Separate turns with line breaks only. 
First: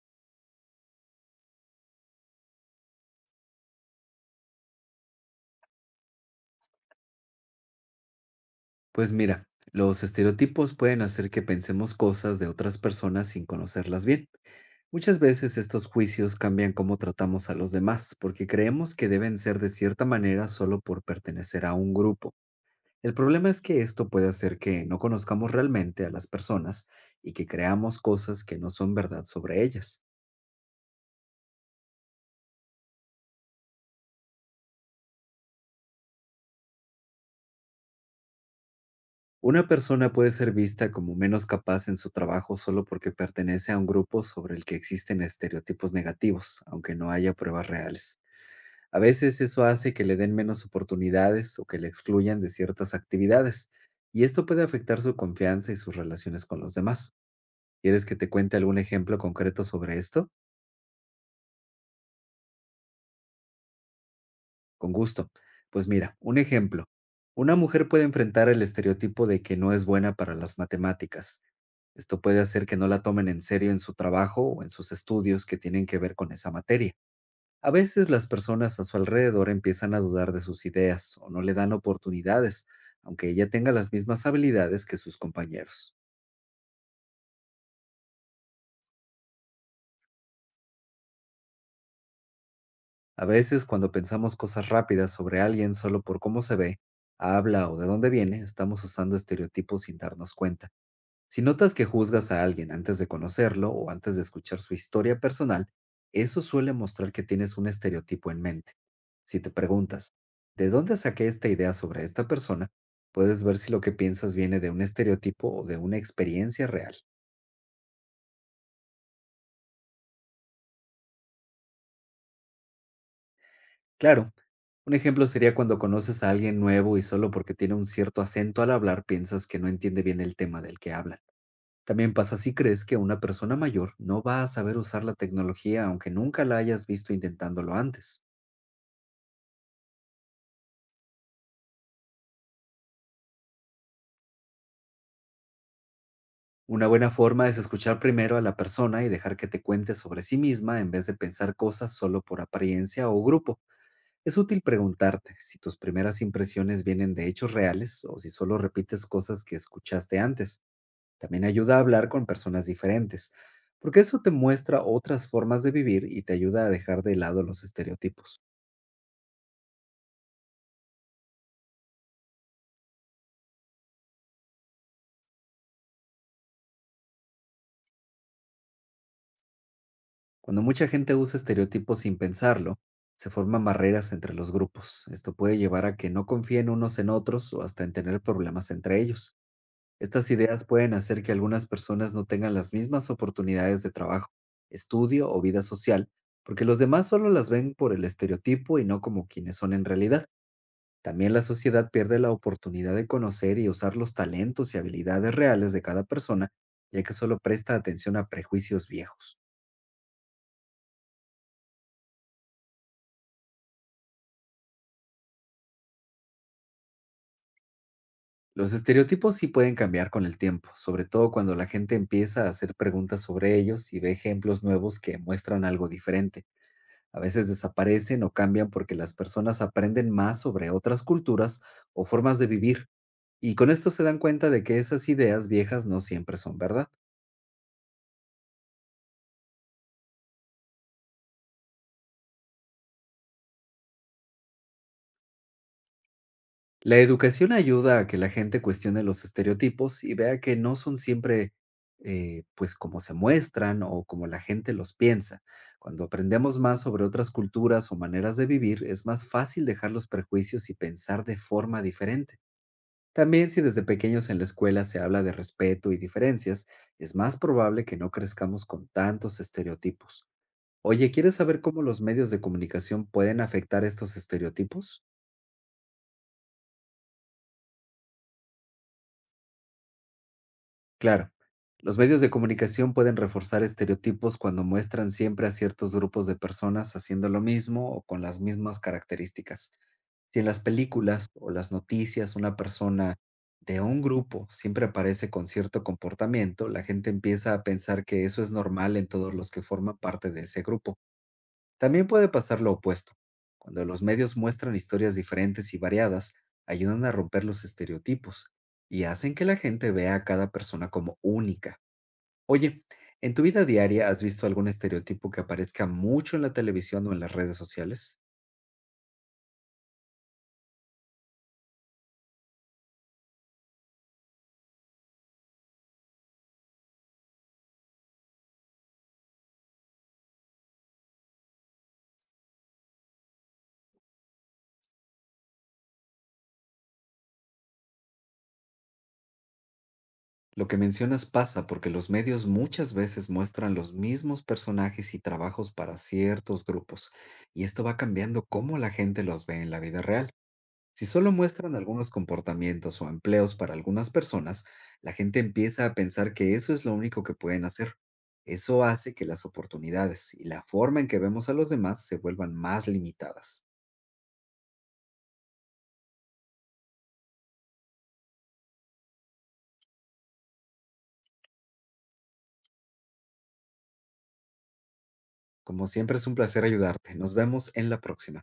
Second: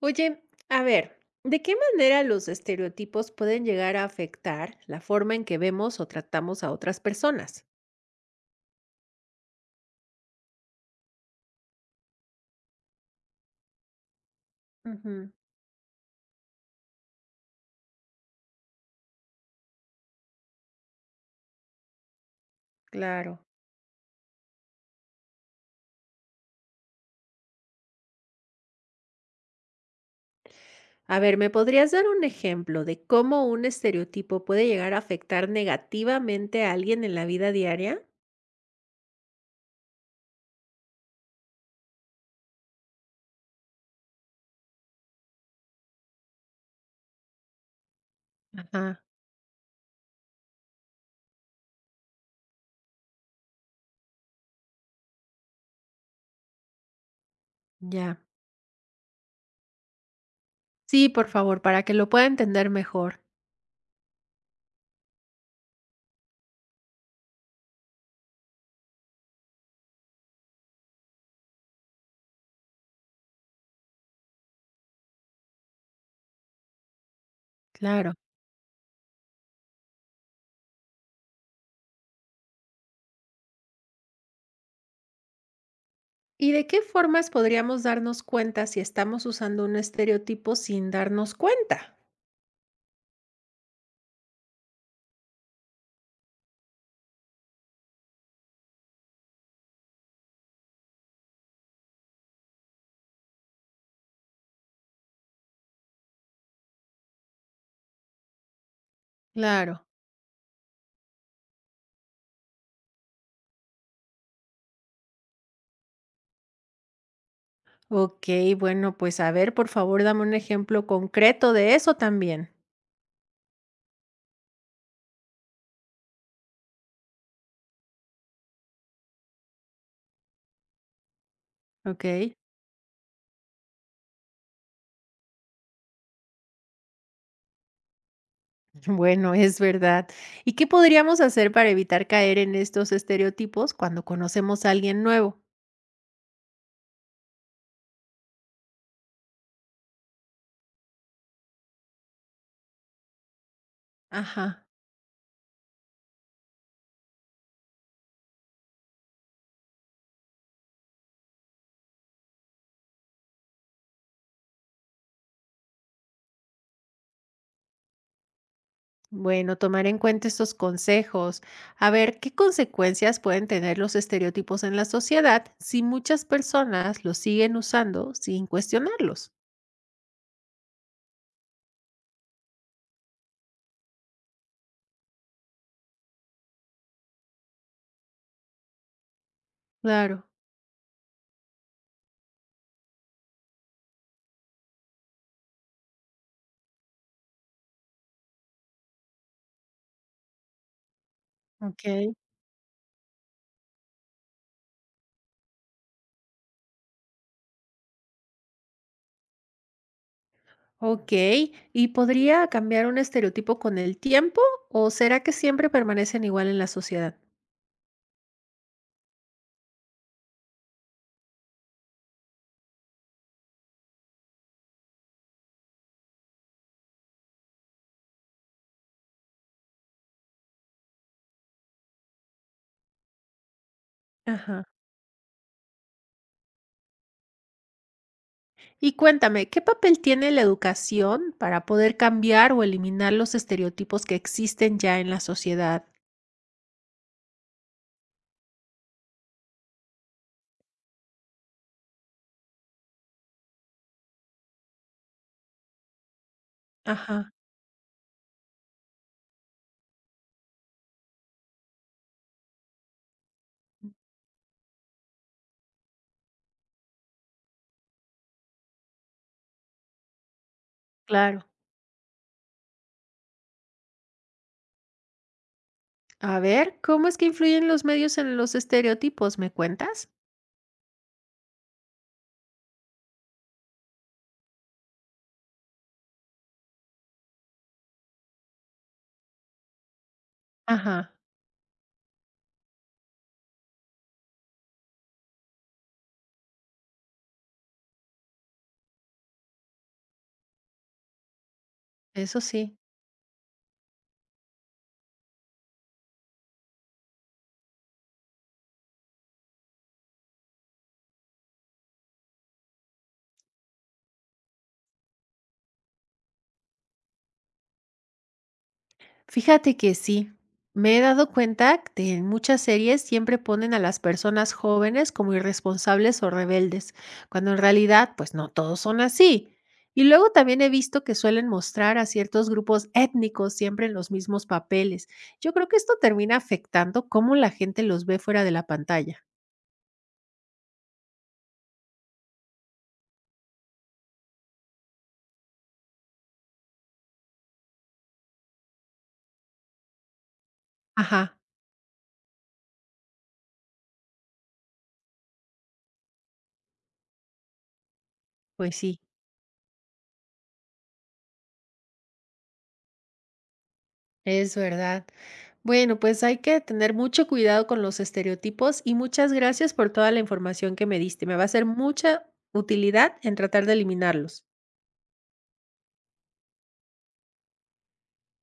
Oye, a ver, ¿de qué manera los estereotipos pueden llegar a afectar la forma en que vemos o tratamos a otras personas?
Pues mira, los estereotipos pueden hacer que pensemos cosas de otras personas sin conocerlas bien. Muchas
Ujú,
veces estos juicios cambian cómo tratamos a los demás, porque creemos que deben ser de cierta manera solo por pertenecer a un grupo. El
claro.
problema es que esto puede hacer que no conozcamos realmente a las personas y que creamos cosas que no son verdad sobre ellas.
A ver, ¿me podrías dar un ejemplo de cómo un estereotipo puede llegar a afectar negativamente a alguien en la vida diaria?
Una persona puede ser vista como menos capaz en su trabajo solo porque pertenece a un grupo sobre el que existen estereotipos negativos, aunque no haya pruebas reales. A
Ajá,
veces eso hace que le den menos oportunidades o que le excluyan de ciertas actividades, y esto puede afectar su confianza y sus relaciones con los demás. ¿Quieres
ya.
que te cuente algún ejemplo concreto sobre esto?
Sí, por favor, para que lo pueda entender mejor.
Con gusto. Pues mira, un ejemplo. Una mujer puede enfrentar el estereotipo de que no es buena para las matemáticas. Esto puede hacer que no la tomen en serio en su trabajo o en sus estudios que tienen que ver con esa materia. A veces
Claro.
las personas a su alrededor empiezan a dudar de sus ideas o no le dan oportunidades, aunque ella tenga las mismas habilidades que sus compañeros.
¿Y de qué formas podríamos darnos cuenta si estamos usando un estereotipo sin darnos cuenta?
A veces cuando pensamos cosas rápidas sobre alguien solo por cómo se ve, habla o de dónde viene, estamos usando estereotipos sin darnos cuenta. Si notas que juzgas a alguien antes de conocerlo o antes de escuchar su historia personal, eso suele mostrar que tienes un estereotipo en mente. Si te
Claro.
preguntas, ¿de dónde saqué esta idea sobre esta persona? Puedes ver si lo que piensas viene de un estereotipo o de una experiencia real.
Ok, bueno, pues a ver, por favor, dame un ejemplo concreto de eso también.
Claro, un ejemplo sería cuando conoces a alguien nuevo y solo porque tiene un cierto acento al hablar piensas que no entiende bien el tema del que hablan.
Ok,
También pasa si crees que una persona mayor no va a saber usar la tecnología aunque nunca la hayas visto intentándolo antes.
bueno, es verdad. ¿Y qué podríamos hacer para evitar caer en estos estereotipos cuando conocemos a alguien nuevo?
Una buena forma es escuchar primero a la persona y dejar que te cuente sobre sí misma en vez de pensar cosas solo por apariencia o grupo. Es útil
Ajá.
preguntarte si tus primeras impresiones vienen de hechos reales o si solo repites cosas que escuchaste antes. También ayuda a hablar con personas diferentes, porque eso te muestra otras formas de vivir y te ayuda a dejar de lado los estereotipos.
Bueno, tomar en cuenta estos consejos. A ver, ¿qué consecuencias pueden tener los estereotipos en la sociedad si muchas personas los siguen usando sin cuestionarlos?
Cuando mucha gente usa estereotipos sin pensarlo, se forman barreras entre los grupos. Esto puede llevar a que no confíen unos en otros o hasta en tener problemas entre ellos.
Claro,
Estas ideas pueden hacer que algunas personas no tengan las mismas oportunidades de trabajo, estudio o vida social, porque los demás solo las ven por el estereotipo y no como quienes son en realidad. También la sociedad
ok.
pierde la oportunidad de conocer y usar los talentos y habilidades reales de cada persona, ya que solo presta atención a prejuicios viejos.
Ok, ¿y podría cambiar un estereotipo con el tiempo o será que siempre permanecen igual en la sociedad?
Los estereotipos sí pueden cambiar con el tiempo, sobre todo cuando la gente empieza a hacer preguntas sobre ellos y ve ejemplos nuevos que muestran algo diferente. A veces desaparecen o cambian porque las personas aprenden más sobre otras culturas o formas de vivir, y con esto se dan cuenta
Ajá.
de que esas ideas viejas no siempre son verdad.
Y cuéntame, ¿qué papel tiene la educación para poder cambiar o eliminar los estereotipos que existen ya en la sociedad?
La educación ayuda a que la gente cuestione los estereotipos y vea que no son siempre pues como se muestran o como la gente los piensa. Cuando aprendemos más sobre otras
Ajá,
culturas o maneras de vivir, es más fácil dejar los prejuicios y pensar de forma diferente. También si desde pequeños en la escuela se habla de respeto y diferencias, es más probable que no crezcamos con tantos estereotipos. Oye, ¿quieres
claro.
saber cómo los medios de comunicación pueden afectar estos estereotipos?
A ver, ¿cómo es que influyen los medios en los estereotipos? ¿Me cuentas?
Claro, los medios de comunicación pueden reforzar estereotipos cuando muestran siempre a ciertos grupos de personas haciendo lo mismo o con las mismas características. Si en las
Ajá,
películas o las noticias una persona de un grupo siempre aparece con cierto comportamiento, la gente empieza a pensar que eso es normal en todos los que forman parte de ese grupo. También puede
eso
pasar lo
sí.
opuesto. Cuando los medios muestran historias diferentes y variadas, ayudan a romper los estereotipos y hacen que la gente vea a cada persona como única. Oye, ¿en tu vida diaria has visto algún estereotipo que aparezca mucho en la televisión o en las redes sociales?
Fíjate que sí. Me he dado cuenta que en muchas series siempre ponen a las personas jóvenes como irresponsables o rebeldes, cuando en realidad pues no todos son así. Y luego también he visto que suelen mostrar a ciertos grupos étnicos siempre en los mismos papeles. Yo creo que esto termina afectando cómo la gente los ve fuera de la pantalla.
Lo que mencionas pasa porque los medios muchas veces muestran los mismos personajes y trabajos para ciertos grupos, y esto va cambiando cómo la gente los ve en la vida real. Si solo
Ajá,
muestran algunos comportamientos o empleos para algunas personas, la gente empieza a pensar que eso es lo único que pueden hacer.
pues
Eso
sí.
hace que las oportunidades y la forma en que vemos a los demás se vuelvan más limitadas.
Es verdad. Bueno, pues hay que tener mucho cuidado con los estereotipos y muchas gracias por toda la información que me diste. Me va a ser mucha utilidad en tratar de eliminarlos.
Como siempre es un placer ayudarte. Nos vemos en la próxima.